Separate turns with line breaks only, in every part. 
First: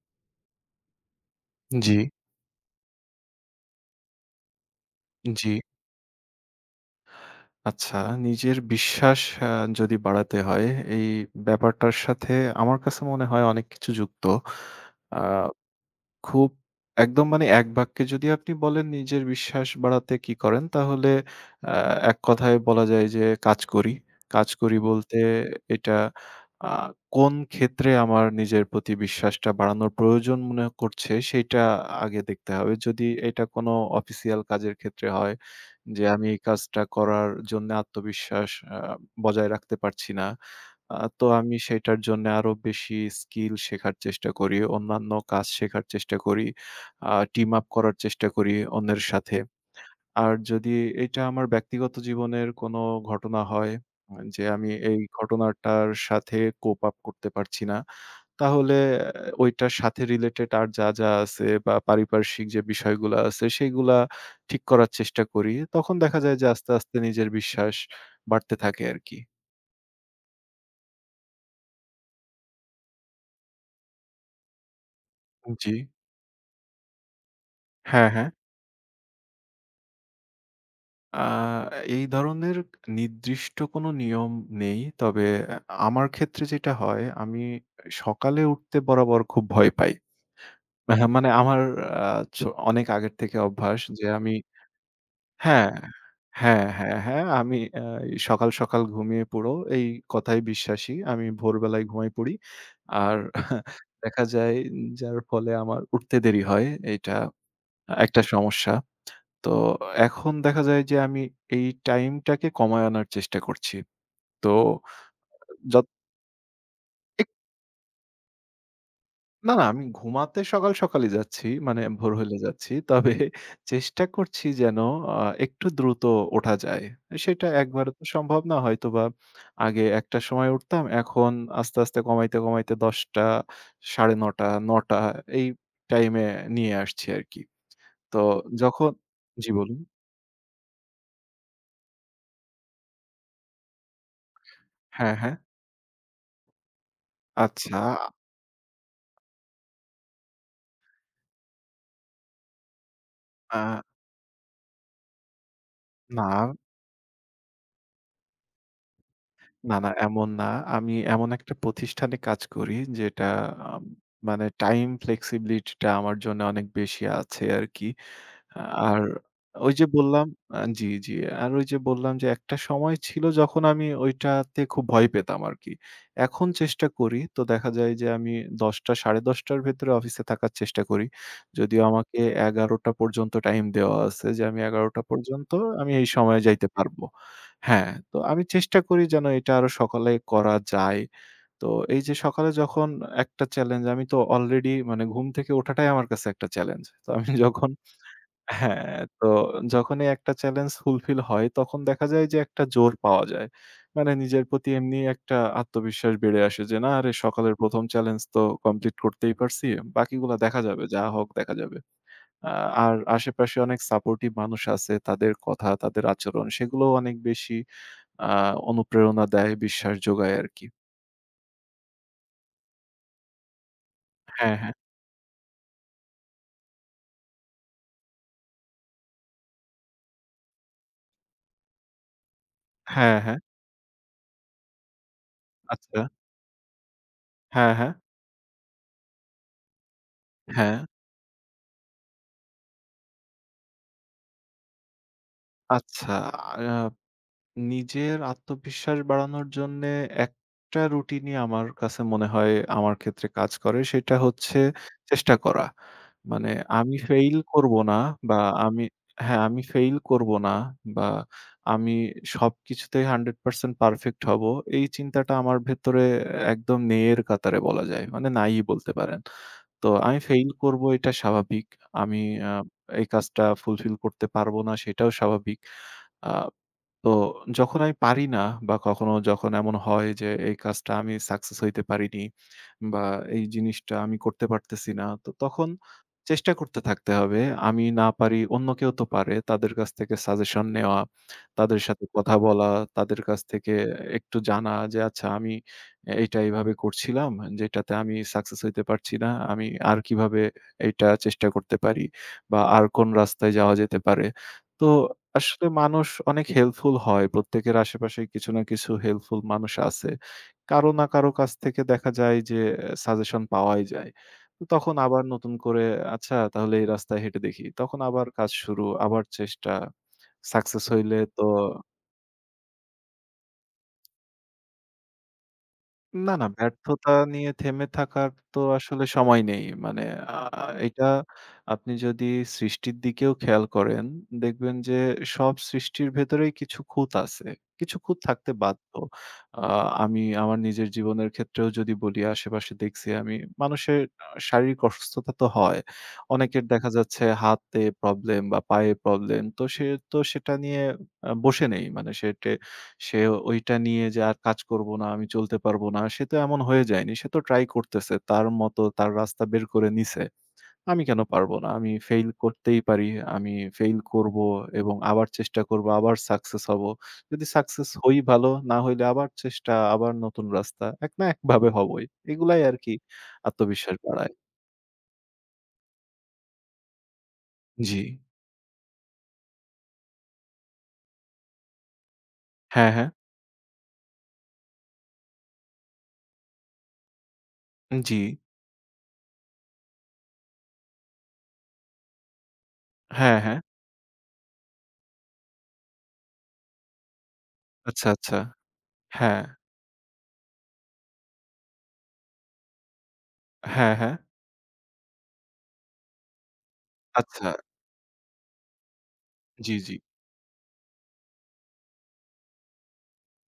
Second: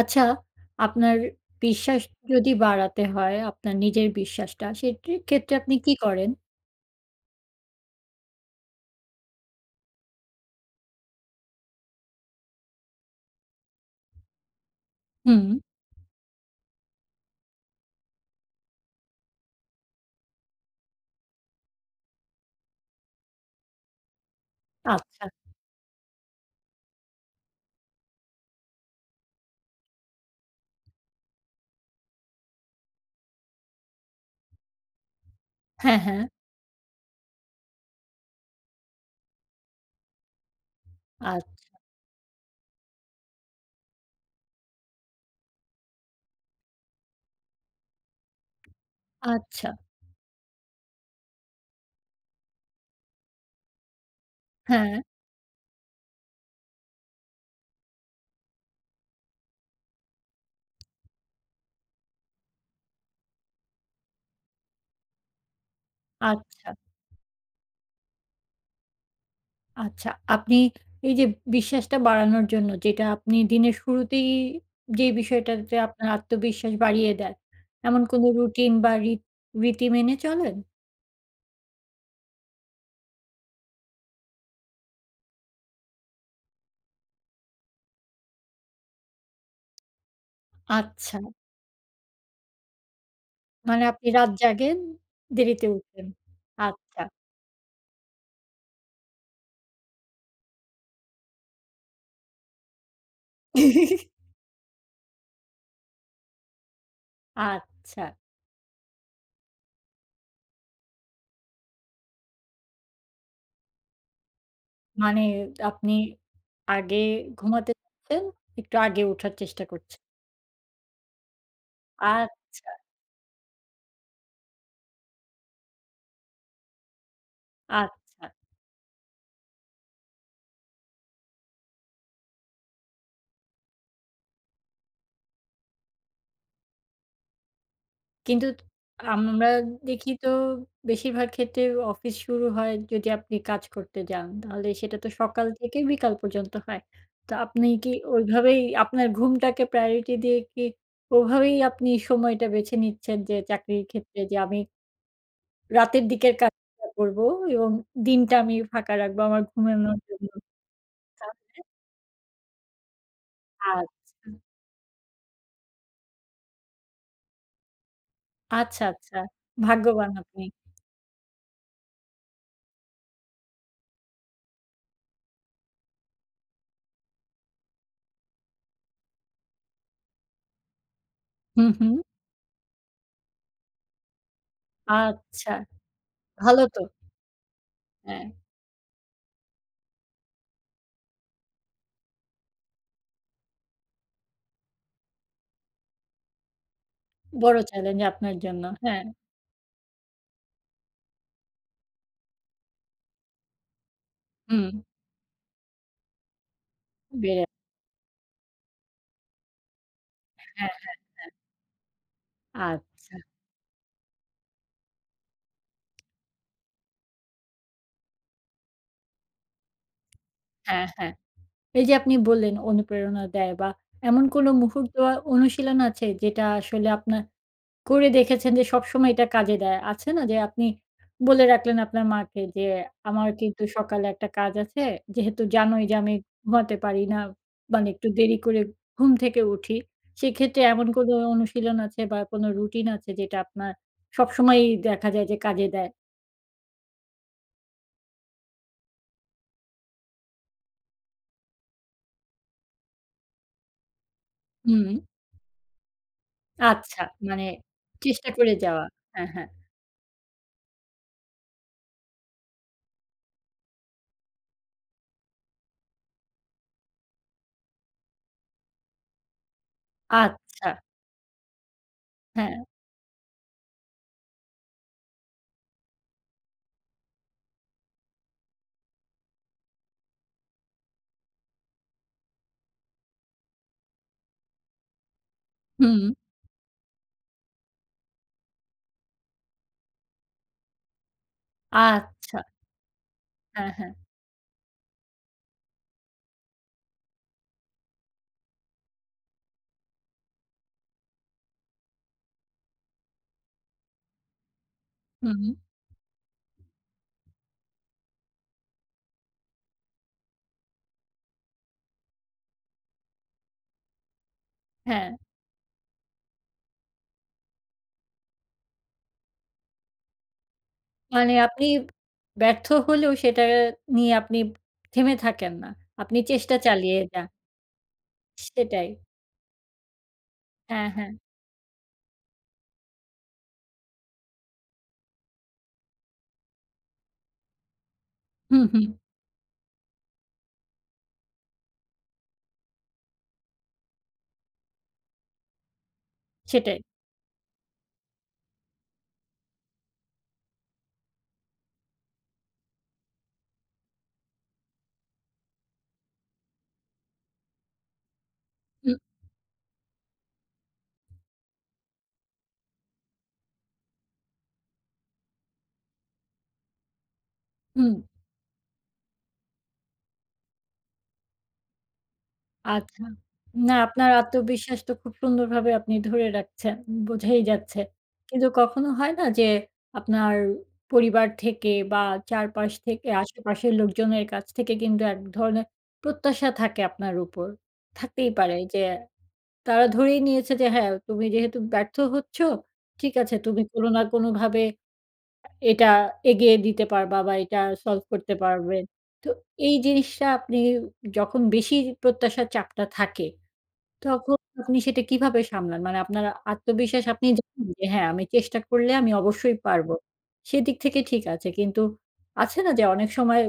আচ্ছা, আপনার
জি,
বিশ্বাস যদি বাড়াতে হয়, আপনার নিজের বিশ্বাসটা, সেটির
জি।
ক্ষেত্রে আপনি কি করেন?
আচ্ছা, নিজের বিশ্বাস আ যদি বাড়াতে হয়, এই ব্যাপারটার সাথে আমার কাছে মনে হয় অনেক কিছু যুক্ত। আ
হুম।
খুব একদম মানে এক বাক্যে যদি আপনি বলেন নিজের বিশ্বাস বাড়াতে কি করেন? তাহলে আ এক কথায় বলা যায় যে কাজ করি। কাজ করি বলতে
আচ্ছা।
এটা আ কোন ক্ষেত্রে আমার নিজের প্রতি বিশ্বাসটা বাড়ানোর প্রয়োজন মনে করছে সেইটা আগে দেখতে হবে। যদি এটা কোনো অফিসিয়াল কাজের ক্ষেত্রে হয়
হ্যাঁ,
যে
হ্যাঁ।
আমি এই কাজটা করার জন্য আত্মবিশ্বাস আ বজায় রাখতে পারছি না। তো
আ
আমি সেটার জন্য আরো বেশি স্কিল শেখার চেষ্টা করি। অন্যান্য কাজ শেখার চেষ্টা করি। টিম আপ করার চেষ্টা করি অন্যের সাথে।
আচ্ছা।
আর যদি এটা আমার ব্যক্তিগত জীবনের কোনো ঘটনা হয়, যে আমি
হ্যাঁ,
এই ঘটনাটার সাথে কোপ আপ করতে পারছি না, তাহলে অ্যা ওইটার সাথে রিলেটেড আর যা, যা আছে বা পারিপার্শ্বিক যে বিষয়গুলা আছে সেগুলা ঠিক করার চেষ্টা করি। তখন দেখা যায় যে
আচ্ছা,
আস্তে, আস্তে নিজের বিশ্বাস বাড়তে থাকে আরকি।
আচ্ছা। আপনি এই যে বিশ্বাসটা বাড়ানোর জন্য যেটা আপনি দিনের শুরুতেই যে
জি।
বিষয়টাতে আপনার আত্মবিশ্বাস বাড়িয়ে দেয়, এমন
হ্যাঁ,
কোনো
হ্যাঁ।
রুটিন বা রীতি মেনে চলেন?
আ এই ধরনের নির্দিষ্ট কোনো নিয়ম নেই। তবে আ আমার ক্ষেত্রে যেটা হয়, আমি সকালে উঠতে বরাবর খুব ভয় পাই। হ্যাঁ,
আচ্ছা।
মানে আমার আ ছ অনেক আগের থেকে অভ্যাস
মানে
যে
আপনি রাত
আমি
জাগেন, দেরিতে
হ্যাঁ,
উঠেন।
হ্যাঁ, হ্যাঁ,
আচ্ছা,
হ্যাঁ, আমি সকাল, সকাল ঘুমিয়ে পড়ো এই কথায় বিশ্বাসী। আমি ভোরবেলায় ঘুমাই পড়ি। আর দেখা যায় যার ফলে আমার উঠতে দেরি হয়। এইটা
আচ্ছা।
একটা সমস্যা। তো এখন দেখা যায় যে আমি এই টাইমটাকে কমায় আনার চেষ্টা করছি। তো
মানে
যত
আপনি আগে
এক
ঘুমাতে যাচ্ছেন, একটু আগে ওঠার
না,
চেষ্টা
না, আমি
করছেন।
ঘুমাতে সকাল সকালই যাচ্ছি। মানে ভোর
আর
হইলে যাচ্ছি। তবে চেষ্টা করছি যেন একটু দ্রুত ওঠা যায়। সেটা একবারে তো
আচ্ছা।
সম্ভব না। হয়তোবা আগে ১ টার সময় উঠতাম। এখন আস্তে, আস্তে কমাইতে, কমাইতে ১০ টা, ৯:৩০, ০৯ এই টাইমে নিয়ে আসছি আরকি। তো
কিন্তু
যখন
আমরা
জি, বলুন।
দেখি তো বেশিরভাগ ক্ষেত্রে অফিস শুরু হয় যদি আপনি কাজ করতে যান, তাহলে সেটা তো
হ্যাঁ, হ্যাঁ।
সকাল থেকে বিকাল পর্যন্ত হয়। তো আপনি
আচ্ছা,
কি ওইভাবেই আপনার ঘুমটাকে প্রায়োরিটি দিয়ে কি ওভাবেই আপনি সময়টা বেছে নিচ্ছেন যে
আ
চাকরির ক্ষেত্রে যে আমি রাতের দিকের
না,
কাজটা করব এবং দিনটা আমি ফাঁকা রাখবো আমার
না, না,
ঘুমানোর জন্য?
এমন না। আমি এমন একটা
তাহলে
প্রতিষ্ঠানে কাজ করি যেটা আম
আচ্ছা।
মানে টাইম ফ্লেক্সিবিলিটি টা আমার জন্য অনেক বেশি আছে আরকি।
আচ্ছা,
আর
আচ্ছা।
ওই যে
ভাগ্যবান
বললাম
আপনি।
জি, জি। আর ওই যে বললাম যে একটা সময় ছিল যখন আমি ওইটাতে খুব ভয় পেতাম আরকি। এখন চেষ্টা করি তো দেখা যায় যে আমি ১০ঃ০০ ১০ঃ৩০ র ভেতরে অফিসে থাকার চেষ্টা করি।
হুম,
যদিও
হুম।
আমাকে ১১ঃ০০ পর্যন্ত টাইম দেওয়া আছে যে আমি ১১ঃ০০ পর্যন্ত
আচ্ছা।
আমি এই সময়ে
ভালো
যাইতে
তো।
পারবো। হ্যাঁ, তো
হ্যাঁ।
আমি চেষ্টা করি যেন এটা আরো সকালে করা যায়। তো এই যে সকালে যখন একটা চ্যালেঞ্জ, আমি তো অলরেডি মানে ঘুম থেকে ওঠাটাই আমার কাছে একটা চ্যালেঞ্জ। তো আমি
বড়
যখন
চ্যালেঞ্জ আপনার জন্য।
হ্যাঁ,
হ্যাঁ।
তো যখনই একটা চ্যালেঞ্জ ফুলফিল হয় তখন দেখা যায় যে একটা জোর পাওয়া যায়। মানে নিজের প্রতি
হুম।
এমনি একটা আত্মবিশ্বাস বেড়ে আসে যে না আরে
বেড়ে
সকালের ১ম চ্যালেঞ্জ তো কমপ্লিট করতেই পারছি। বাকিগুলা দেখা
হ্যাঁ।
যাবে, যা হোক দেখা যাবে। আ
আর
আর আশেপাশে অনেক সাপোর্টিভ মানুষ আছে। তাদের কথা, তাদের আচরণ সেগুলোও অনেক বেশি আ অনুপ্রেরণা দেয়, বিশ্বাস যোগায় আরকি।
হ্যাঁ, হ্যাঁ। এই যে আপনি বললেন অনুপ্রেরণা দেয় বা এমন কোন
হ্যাঁ, হ্যাঁ।
মুহূর্ত বা অনুশীলন আছে যেটা আসলে আপনার করে দেখেছেন যে সবসময় এটা কাজে দেয়। আছে না যে আপনি বলে রাখলেন আপনার মাকে যে,
হ্যাঁ,
"আমার
হ্যাঁ।
কিন্তু সকালে একটা কাজ আছে। যেহেতু জানোই যে
আচ্ছা।
আমি ঘুমাতে পারি না,
হ্যাঁ,
মানে
হ্যাঁ।
একটু দেরি করে ঘুম থেকে উঠি। সেক্ষেত্রে
হ্যাঁ।
এমন কোনো অনুশীলন আছে বা কোনো রুটিন আছে যেটা আপনার সবসময়ই দেখা যায় যে কাজে দেয়?"
আচ্ছা। আ নিজের আত্মবিশ্বাস বাড়ানোর জন্যে একটা রুটিনই আমার কাছে মনে হয় আমার ক্ষেত্রে কাজ করে। সেটা হচ্ছে
হুম,
চেষ্টা করা। মানে আমি
আচ্ছা।
ফেইল
মানে
করব না
চেষ্টা
বা
করে
আমি
যাওয়া। হ্যাঁ,
হ্যাঁ,
হ্যাঁ।
আমি ফেইল করব না বা আমি সবকিছুতেই 100% পারফেক্ট হব। এই চিন্তাটা আমার ভেতরে একদম নেই এর কাতারে বলা যায়। মানে নাই বলতে পারেন। তো আমি ফেইল
আচ্ছা।
করব এটা স্বাভাবিক। আমি আ
হ্যাঁ।
এই কাজটা ফুলফিল করতে পারব না সেটাও স্বাভাবিক। আ তো যখন আমি পারি না বা কখনো যখন এমন হয় যে এই কাজটা আমি সাকসেস হইতে পারিনি বা এই জিনিসটা আমি করতে পারতেছি না, তো তখন
হুম।
চেষ্টা করতে থাকতে হবে। আমি না পারি অন্য কেউ তো পারে, তাদের কাছ থেকে সাজেশন নেওয়া, তাদের সাথে কথা
আচ্ছা।
বলা, তাদের কাছ
হ্যাঁ,
থেকে
হ্যাঁ।
একটু জানা যে আচ্ছা, আমি এটা এইভাবে করছিলাম যেটাতে আমি সাকসেস হইতে পারছি না, আমি আর কিভাবে এটা চেষ্টা করতে পারি বা আর কোন রাস্তায় যাওয়া যেতে পারে। তো
হুম,
আসলে মানুষ অনেক হেল্পফুল হয়। প্রত্যেকের আশেপাশে কিছু না কিছু হেল্পফুল মানুষ আছে। কারো না কারো কাছ থেকে দেখা যায় যে সাজেশন পাওয়াই যায়। তো তখন
হ্যাঁ।
আবার নতুন করে আচ্ছা, তাহলে এই রাস্তায় হেঁটে দেখি। তখন আবার কাজ শুরু, আবার চেষ্টা। সাকসেস হইলে
মানে
তো
আপনি ব্যর্থ হলেও সেটা নিয়ে আপনি থেমে থাকেন না। আপনি
না, না,
চেষ্টা চালিয়ে
ব্যর্থতা
যান।
নিয়ে থেমে থাকার তো
সেটাই।
আসলে সময় নেই। মানে আ
হ্যাঁ,
এটা
হ্যাঁ।
আপনি যদি সৃষ্টির দিকেও খেয়াল করেন, দেখবেন যে সব সৃষ্টির ভেতরেই কিছু খুঁত আছে। কিছু খুঁত থাকতে
হুম, হুম।
বাধ্য। আ আমি আমার নিজের জীবনের ক্ষেত্রেও যদি বলি আশেপাশে দেখছি আমি মানুষের শারীরিক অসুস্থতা তো হয়। অনেকের
সেটাই।
দেখা যাচ্ছে হাতে প্রবলেম বা পায়ে প্রবলেম। তো সে তো সেটা নিয়ে বসে নেই। মানে সে ওইটা নিয়ে যে আর কাজ করব না, আমি চলতে পারবো না, সে তো এমন হয়ে যায়নি। সে তো ট্রাই করতেছে। তার মতো
হুম,
তার রাস্তা বের করে নিছে। আমি কেন পারবো না? আমি ফেইল করতেই পারি। আমি ফেইল করব এবং আবার চেষ্টা করব, আবার সাকসেস হব। যদি সাকসেস
হুম।
হই ভালো, না হইলে আবার চেষ্টা, আবার নতুন রাস্তা। এক না একভাবে হবই। এগুলাই আরকি
আচ্ছা। না
আত্মবিশ্বাস
আপনার
বাড়ায়।
আত্মবিশ্বাস তো খুব সুন্দরভাবে আপনি ধরে রাখছেন। বোঝাই যাচ্ছে।
জি।
কিন্তু কখনো হয় না যে আপনার পরিবার থেকে বা চারপাশ
হ্যাঁ,
থেকে
হ্যাঁ।
আশেপাশের লোকজনের কাছ থেকে কিন্তু এক ধরনের প্রত্যাশা থাকে আপনার উপর।
জি।
থাকতেই পারে যে তারা ধরেই নিয়েছে যে হ্যাঁ, তুমি যেহেতু ব্যর্থ হচ্ছ, ঠিক আছে
হ্যাঁ, হ্যাঁ।
তুমি কোনো না কোনোভাবে এটা এগিয়ে দিতে পারবা বা এটা সলভ
আচ্ছা,
করতে
আচ্ছা।
পারবে। তো
হ্যাঁ।
এই জিনিসটা আপনি যখন বেশি প্রত্যাশার চাপটা থাকে,
হ্যাঁ, হ্যাঁ।
তখন আপনি সেটা কিভাবে সামলান? মানে আপনার আত্মবিশ্বাস আপনি
আচ্ছা।
জানেন যে হ্যাঁ, আমি চেষ্টা করলে আমি অবশ্যই
জি,
পারবো।
জি।
সেদিক থেকে ঠিক আছে। কিন্তু আছে না যে অনেক সময়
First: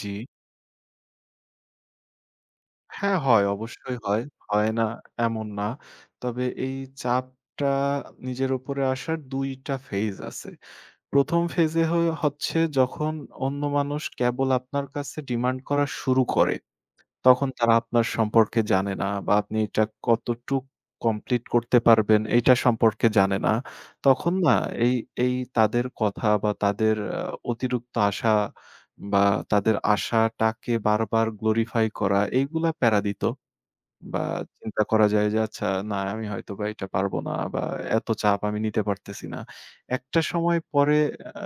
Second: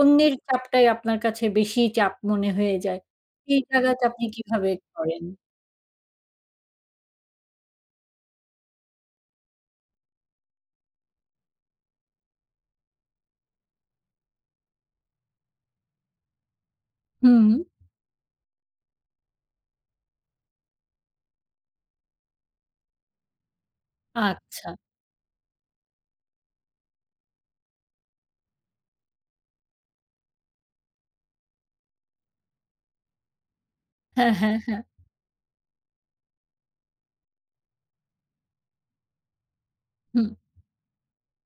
জি।
অন্যের চাপটাই আপনার কাছে বেশি চাপ মনে হয়ে যায়।
হ্যাঁ, হয়।
এই
অবশ্যই
জায়গাতে
হয়।
আপনি কিভাবে
হয় না
করেন?
এমন না। তবে এই চাপটা নিজের উপরে আসার ২ টা ফেজ আছে। ১ম ফেজে হচ্ছে যখন অন্য মানুষ কেবল আপনার কাছে ডিমান্ড করা শুরু করে,
হুম।
তখন তারা আপনার সম্পর্কে জানে না বা আপনি এটা কতটুক কমপ্লিট করতে পারবেন এইটা সম্পর্কে জানে না। তখন না
আচ্ছা।
এই, এই তাদের কথা বা তাদের অতিরিক্ত আশা বা তাদের আশাটাকে বারবার গ্লোরিফাই করা এইগুলা প্যারা দিত। বা
হ্যাঁ, হ্যাঁ, হ্যাঁ।
চিন্তা করা যায় যে আচ্ছা, না আমি হয়তোবা এটা পারবো না বা এত চাপ আমি নিতে পারতেছি না। একটা
হুম,
সময় পরে আ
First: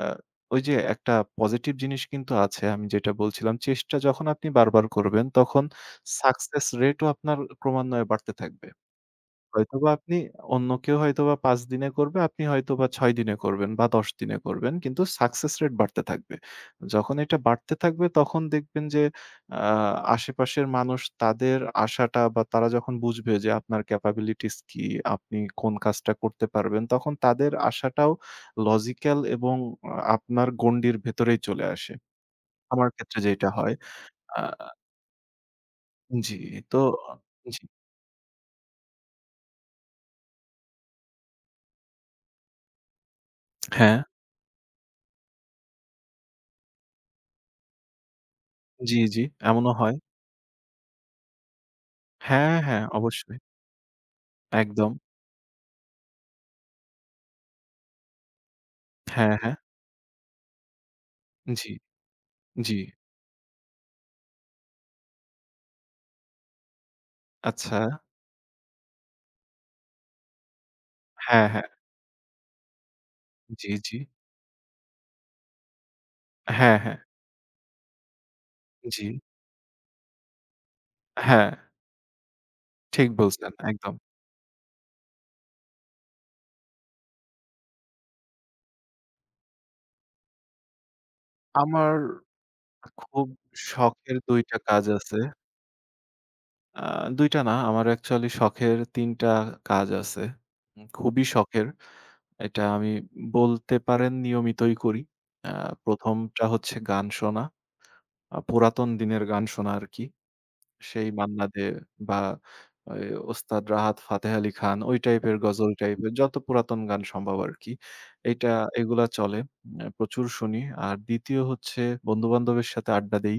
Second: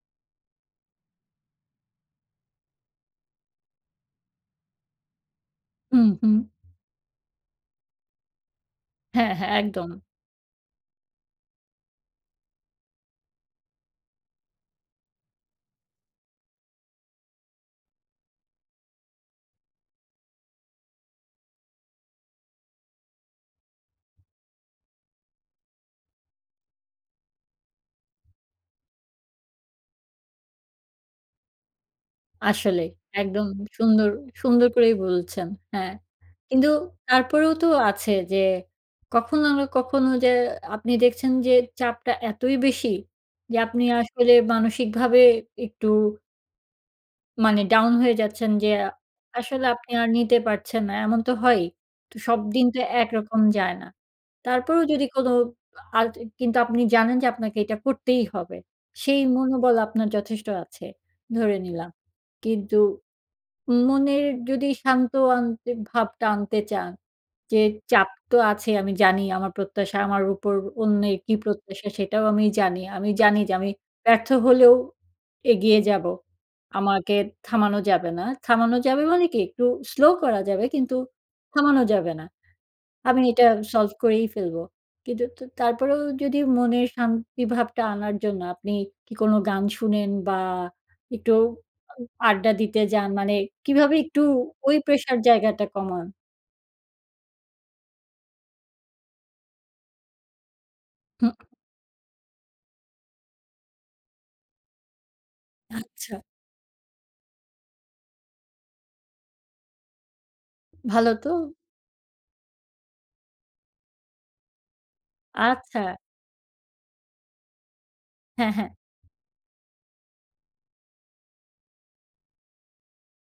ওই যে একটা পজিটিভ জিনিস কিন্তু আছে আমি যেটা বলছিলাম চেষ্টা যখন আপনি বারবার করবেন তখন
হুম, হুম।
সাকসেস রেটও আপনার ক্রমান্বয়ে বাড়তে থাকবে।
হ্যাঁ, হ্যাঁ,
হয়তোবা
একদম।
আপনি অন্য কেউ হয়তোবা ৫ দিনে করবে, আপনি হয়তোবা ৬ দিনে করবেন বা ১০ দিনে করবেন। কিন্তু সাকসেস রেট বাড়তে থাকবে। যখন এটা বাড়তে থাকবে তখন দেখবেন যে আ আশেপাশের মানুষ তাদের আশাটা বা তারা যখন বুঝবে যে আপনার ক্যাপাবিলিটিস কি, আপনি কোন কাজটা করতে পারবেন, তখন তাদের আশাটাও লজিক্যাল এবং আপনার গণ্ডির ভেতরেই চলে আসে।
আসলেই।
আমার ক্ষেত্রে
একদম
যেইটা হয়।
সুন্দর,
আ
সুন্দর করেই বলছেন। হ্যাঁ।
জি,
কিন্তু
তো
তারপরেও
জি।
তো আছে যে কখনো না কখনো যে আপনি দেখছেন যে চাপটা এতই বেশি যে আপনি
হ্যাঁ,
আসলে মানসিকভাবে একটু মানে ডাউন হয়ে যাচ্ছেন যে
জি, জি,
আসলে
এমনও
আপনি
হয়।
আর নিতে পারছেন না। এমন তো হয়ই। তো সব
হ্যাঁ,
দিন তো
হ্যাঁ, অবশ্যই।
একরকম যায় না। তারপরেও
একদম।
যদি কোনো আর কিন্তু আপনি জানেন যে আপনাকে এটা করতেই হবে। সেই
হ্যাঁ, হ্যাঁ।
মনোবল আপনার যথেষ্ট আছে, ধরে
জি,
নিলাম।
জি।
কিন্তু মনের যদি শান্ত আনতে ভাবটা আনতে চান যে
আচ্ছা।
চাপ তো আছে আমি জানি আমার প্রত্যাশা আমার উপর অন্যের কি
হ্যাঁ, হ্যাঁ।
প্রত্যাশা সেটাও আমি জানি। আমি জানি যে
জি,
আমি
জি।
ব্যর্থ হলেও এগিয়ে যাবো।
হ্যাঁ, হ্যাঁ।
আমাকে থামানো যাবে না। থামানো যাবে
জি।
মানে কি একটু স্লো করা যাবে কিন্তু
হ্যাঁ,
থামানো যাবে না।
ঠিক
আমি এটা
বলছেন।
সলভ
একদম।
করেই ফেলবো। কিন্তু তারপরেও যদি মনের শান্তি ভাবটা আনার জন্য আপনি কি কোনো গান শুনেন বা একটু
আমার
আড্ডা দিতে যান
খুব
মানে কিভাবে
শখের
একটু
২ টা
ওই
কাজ
প্রেশার
আছে।
জায়গাটা কমান?
আ ২ টা না, আমার অ্যাকচুয়ালি শখের ৩ টা কাজ আছে। খুবই
হু,
শখের। এটা আমি বলতে পারেন নিয়মিতই করি। আ
আচ্ছা।
১ম টা হচ্ছে গান শোনা। পুরাতন দিনের গান শোনা আরকি। সেই
ভালো তো?
মান্না দে বা ওই ওস্তাদ রাহাত ফাতেহ আলী খান ওই টাইপের গজল
আচ্ছা।
টাইপের যত পুরাতন গান সম্ভব আরকি। এইটা
হ্যাঁ, হ্যাঁ।
এগুলা চলে। প্রচুর শুনি। আর ২য় হচ্ছে বন্ধু-বান্ধবের সাথে আড্ডা দেই।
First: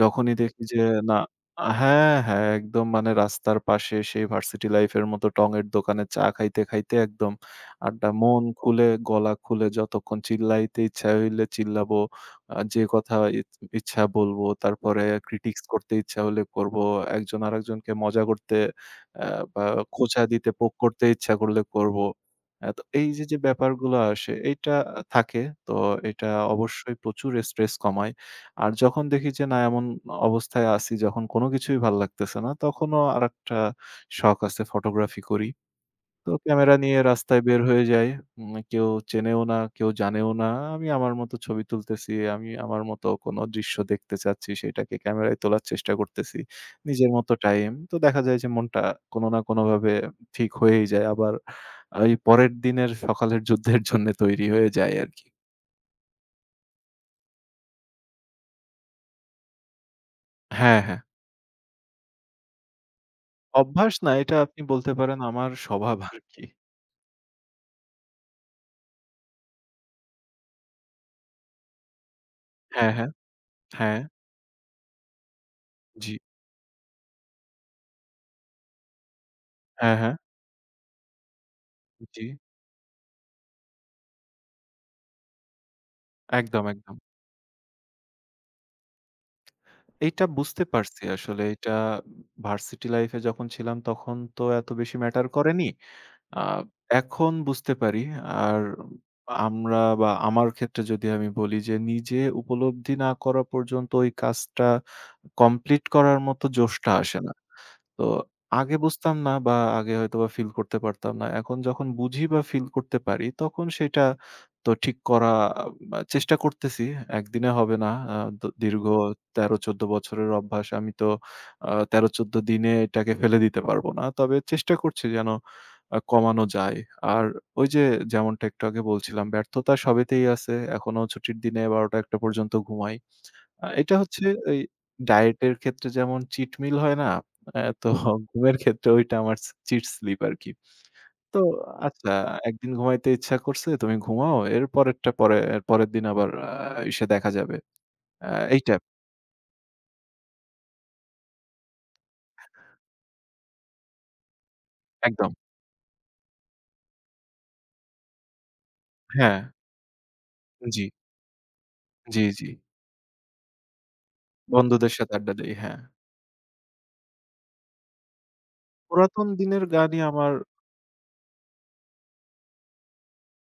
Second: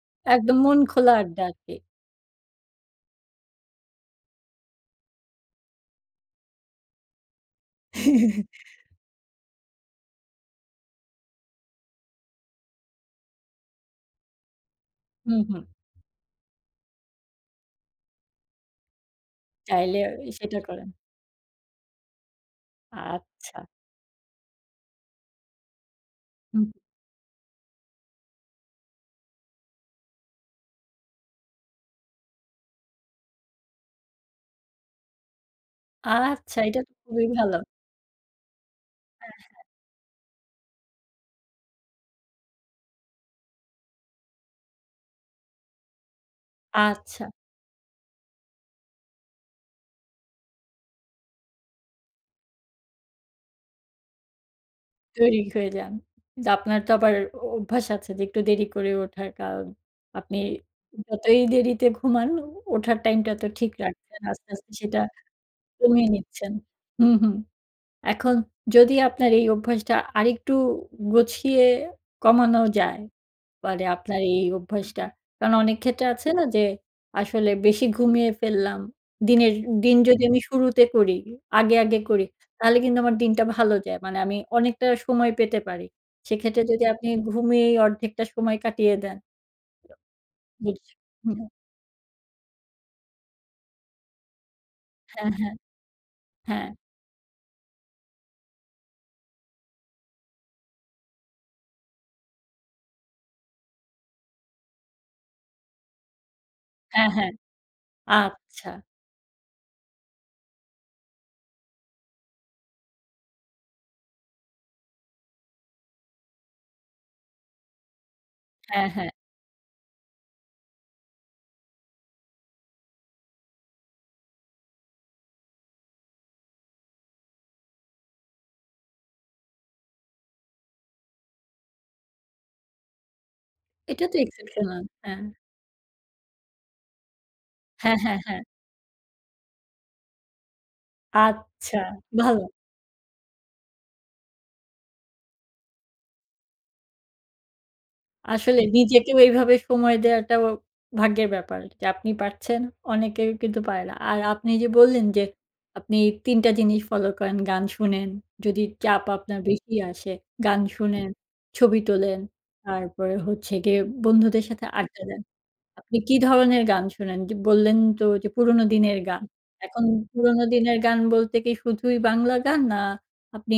যখনই
একদম
দেখি
মন
যে
খোলা
না
আড্ডা আরকি।
হ্যাঁ, হ্যাঁ, একদম মানে রাস্তার পাশে সেই ভার্সিটি লাইফের মতো টঙের দোকানে চা খাইতে, খাইতে একদম আড্ডা মন খুলে, গলা খুলে যতক্ষণ চিল্লাইতে ইচ্ছা হইলে চিল্লাবো। যে কথা ইচ্ছা বলবো, তারপরে
হুম, হুম।
ক্রিটিক্স করতে ইচ্ছা হলে করব। একজন আরেকজনকে মজা করতে আ বা
চাইলে
খোঁচা দিতে,
সেটা
পোক
করেন।
করতে ইচ্ছা করলে করব। তো এই যে, যে
আচ্ছা।
ব্যাপারগুলো আসে এইটা থাকে। তো এটা
হুম।
অবশ্যই প্রচুর স্ট্রেস কমায়। আর যখন দেখি যে না এমন অবস্থায় আছি যখন কোনো কিছুই ভাল লাগতেছে না, তখনও আরেকটা শখ আছে, ফটোগ্রাফি করি। তো
আচ্ছা,
ক্যামেরা
এটা তো
নিয়ে
খুবই
রাস্তায়
ভালো।
বের হয়ে যাই। কেউ চেনেও না, কেউ জানেও না। আমি আমার মতো ছবি তুলতেছি। আমি আমার মতো কোনো দৃশ্য দেখতে চাচ্ছি, সেটাকে ক্যামেরায় তোলার চেষ্টা করতেছি। নিজের
আচ্ছা,
মতো টাইম। তো দেখা যায় যে মনটা কোনো না কোনোভাবে ঠিক হয়েই যায়। আবার এই পরের দিনের সকালের যুদ্ধের জন্য তৈরি হয়ে যায় আরকি।
তৈরি হয়ে যান। কিন্তু আপনার তো আবার অভ্যাস আছে যে একটু দেরি করে ওঠার কারণ আপনি
হ্যাঁ, হ্যাঁ।
যতই দেরিতে ঘুমান ওঠার টাইমটা তো ঠিক
অভ্যাস না,
রাখছেন।
এটা
আস্তে,
আপনি
আস্তে
বলতে
সেটা
পারেন আমার স্বভাব
কমিয়ে
আরকি।
নিচ্ছেন। হুম, হুম। এখন যদি আপনার এই অভ্যাসটা আরেকটু গুছিয়ে কমানো
হ্যাঁ,
যায়
হ্যাঁ।
মানে
হ্যাঁ,
আপনার এই অভ্যাসটা। কারণ অনেক ক্ষেত্রে
জি।
আছে না যে আসলে বেশি ঘুমিয়ে ফেললাম। দিনের দিন
হ্যাঁ, হ্যাঁ।
যদি আমি শুরুতে করি, আগে, আগে
জি।
করি তাহলে কিন্তু আমার দিনটা ভালো যায়। মানে আমি অনেকটা সময় পেতে পারি। সেক্ষেত্রে
একদম,
যদি
একদম।
আপনি ঘুমিয়েই অর্ধেকটা সময় কাটিয়ে দেন।
এইটা বুঝতে
বুঝ
পারছি
হুম,
আসলে এটা ভার্সিটি লাইফ এ যখন ছিলাম তখন তো এত বেশি ম্যাটার
হ্যাঁ, হ্যাঁ,
করেনি। আ
হ্যাঁ,
এখন বুঝতে পারি। আর আমরা বা আমার ক্ষেত্রে যদি আমি বলি যে নিজে উপলব্ধি না করা পর্যন্ত ওই কাজটা কমপ্লিট করার মতো জোশটা
হ্যাঁ,
আসে
হ্যাঁ।
না। তো
আচ্ছা।
আগে বুঝতাম না বা আগে হয়তোবা ফিল করতে পারতাম না। এখন যখন বুঝি বা ফিল করতে পারি তখন সেটা তো ঠিক করা চেষ্টা করতেছি। একদিনে হবে না। আ দ দীর্ঘ
হ্যাঁ, হ্যাঁ।
১৩-১৪ বছরের অভ্যাস। আমি তো ১৩-১৪ দিনে এটাকে ফেলে দিতে পারবো না। তবে চেষ্টা করছি যেন কমানো যায়। আর ওই যে যেমনটা একটু আগে বলছিলাম ব্যর্থতা সবেতেই আছে। এখনো ছুটির দিনে ১২ঃ০০-১ঃ০০ পর্যন্ত ঘুমাই। এটা
এটা তো
হচ্ছে এই
এক্সেপশনাল। হ্যাঁ।
ডায়েটের ক্ষেত্রে যেমন চিট মিল হয় না? তো
হ্যাঁ, হ্যাঁ, হ্যাঁ।
ঘুমের ক্ষেত্রে ওইটা আমার চিট স্লিপ আরকি। তো
আচ্ছা,
আচ্ছা,
ভালো।
একদিন ঘুমাইতে ইচ্ছা করছে, তুমি ঘুমাও। এর পরেরটা পরে এর পরের দিন আবার আ ইসে দেখা যাবে। আ
আসলে
এইটা
নিজেকেও এইভাবে সময় দেওয়াটাও ভাগ্যের ব্যাপার। যে আপনি পারছেন, অনেকে কিন্তু পারে না। আর আপনি যে বললেন যে
একদম।
আপনি ৩ টা জিনিস ফলো করেন, গান শুনেন, যদি চাপ
হ্যাঁ।
আপনার বেশি আসে, গান
জি,
শুনেন, ছবি তোলেন,
জি, জি।
তারপরে হচ্ছে গিয়ে বন্ধুদের সাথে
বন্ধুদের
আড্ডা
সাথে
দেন।
আড্ডা দেই। হ্যাঁ।
আপনি কি ধরনের গান শোনেন? যে বললেন তো যে পুরোনো দিনের গান।
পুরাতন দিনের
এখন
গানই আমার
পুরোনো দিনের গান বলতে কি শুধুই বাংলা গান না আপনি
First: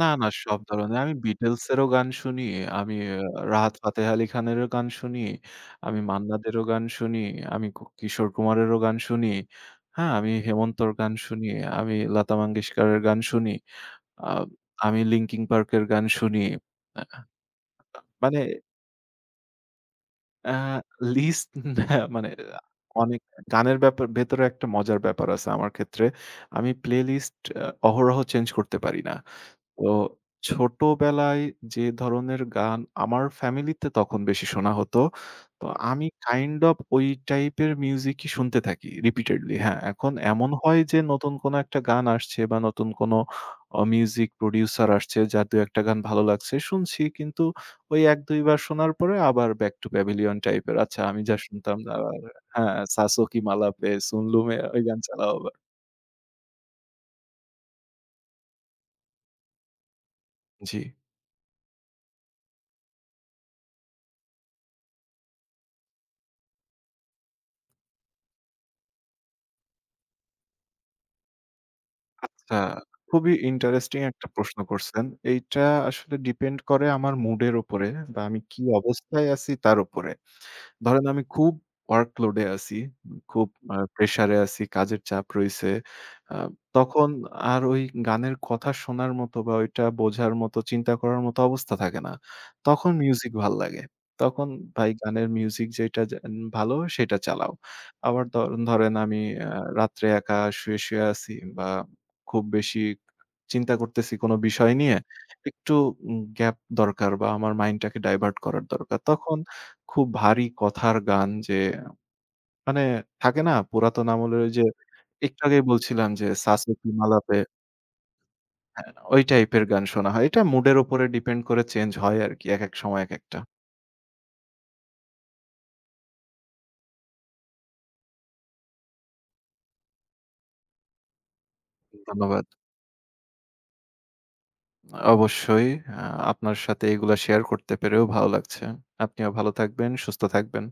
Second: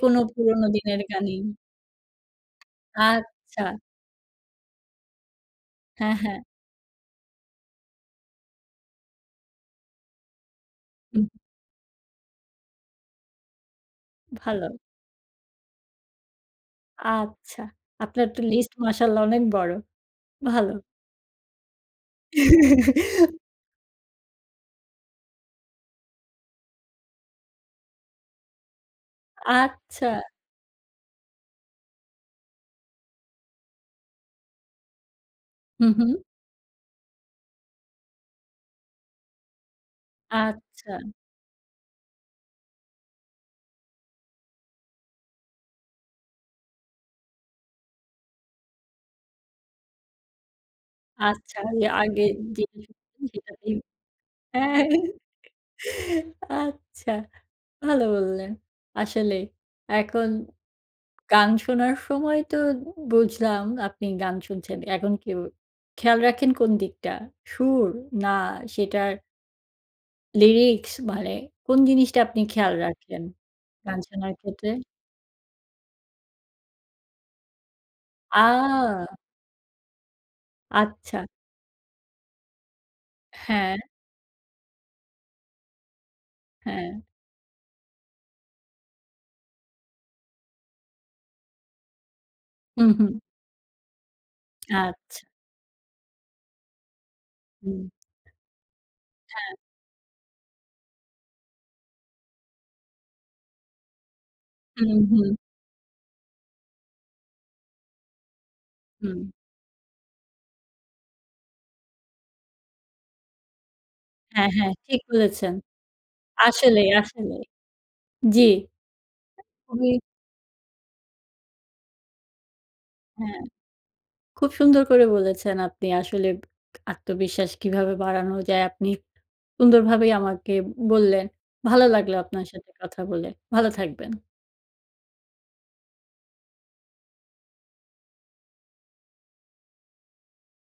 না, না সব
পুরোনো
ধরনের।
দিনের
আমি
গানই?
বিটলস এরও গান শুনি, আমি
আচ্ছা।
রাহাত ফাতেহ আলী খানেরও গান শুনি, আমি
হ্যাঁ,
মান্না
হ্যাঁ।
দেরও গান শুনি, আমি কিশোর কুমারেরও গান শুনি। হ্যাঁ, আমি হেমন্তর গান শুনি, আমি লতা মঙ্গেশকরের গান শুনি, আ
ভালো।
আমি লিঙ্কিন পার্কের গান শুনি। আ
আচ্ছা। আপনার
মানে
তো লিস্ট মাশাআল্লাহ অনেক বড়।
আ
ভালো।
লিস্ট মানে অনেক গানের ব্যাপার ভেতরে একটা মজার ব্যাপার আছে আমার ক্ষেত্রে। আমি প্লেলিস্ট অহরহ চেঞ্জ করতে পারি না। তো
আচ্ছা।
ছোটবেলায় যে ধরনের গান আমার ফ্যামিলিতে তখন বেশি শোনা হতো। তো
হুম,
আমি
হুম।
কাইন্ড অফ ওই টাইপের মিউজিকই শুনতে থাকি রিপিটেডলি। হ্যাঁ, এখন এমন হয়
আচ্ছা,
যে নতুন কোনো একটা গান আসছে বা নতুন কোনো মিউজিক প্রোডিউসার আসছে যার ২ ১ টা গান ভালো লাগছে শুনছি। কিন্তু ওই ১-২ বার শোনার পরে আবার ব্যাক টু প্যাভিলিয়ন টাইপের। আচ্ছা, আমি যা
আচ্ছা।
শুনতাম
এ
আবার
আগে যেটা
হ্যাঁ,
শুনতেন
'সাসো কি
সেটাতেই
মালাপে', 'সুন লুমে' ওই
হ্যাঁ।
গান চালাও আবার।
আচ্ছা, ভালো বললেন। আসলে এখন
জি।
গান শোনার সময় তো বুঝলাম আপনি গান শুনছেন। এখন কি খেয়াল রাখেন কোন দিকটা? সুর না সেটার লিরিক্স মানে কোন জিনিসটা আপনি
আচ্ছা,
খেয়াল রাখেন
খুবই
গান
ইন্টারেস্টিং একটা
শোনার
প্রশ্ন
ক্ষেত্রে?
করছেন। এইটা আসলে ডিপেন্ড করে আমার মুড এর উপরে বা আমি কি
আ
অবস্থায় আছি তার উপরে। ধরেন
আচ্ছা।
আমি খুব ওয়ার্কলোড এ আছি। খুব
হ্যাঁ,
প্রেশার এ আছি, কাজের চাপ রইছে। আ
হ্যাঁ।
তখন আর ওই গানের কথা শোনার মতো বা ওইটা বোঝার মতো, চিন্তা করার মতো অবস্থা থাকে না।
হুম,
তখন
হুম।
মিউজিক ভাল লাগে। তখন ভাই
আচ্ছা।
গানের মিউজিক যেটা যা ভালো সেটা চালাও।
হুম।
আবার ধরেন আমি আ রাত্রে একা শুয়ে, শুয়ে আছি বা খুব বেশি চিন্তা করতেছি কোন বিষয় নিয়ে।
হুম, হুম,
একটু গ্যাপ দরকার বা আমার মাইন্ডটাকে ডাইভার্ট করার দরকার।
হুম।
তখন খুব ভারী কথার গান যে মানে থাকে না পুরাতন আমলের
হ্যাঁ,
ওই যে
হ্যাঁ, ঠিক
একটু
বলেছেন।
আগেই বলছিলাম যে সাসে কি
আসলেই,
মালাপে
আসলেই। জি,
হ্যাঁ, ওই টাইপের গান
খুবই
শোনা হয়। এটা মুডের উপরে ডিপেন্ড করে চেঞ্জ হয় আরকি একেক সময় একেকটা।
হ্যাঁ, খুব সুন্দর করে বলেছেন আপনি। আসলে আত্মবিশ্বাস কিভাবে বাড়ানো যায় আপনি সুন্দরভাবেই আমাকে বললেন। ভালো লাগলো আপনার
ধন্যবাদ।
সাথে কথা বলে। ভালো থাকবেন।
অবশ্যই আ আপনার সাথে এগুলা শেয়ার করতে পেরেও ভালো লাগছে। আপনিও ভালো থাকবেন, সুস্থ থাকবেন।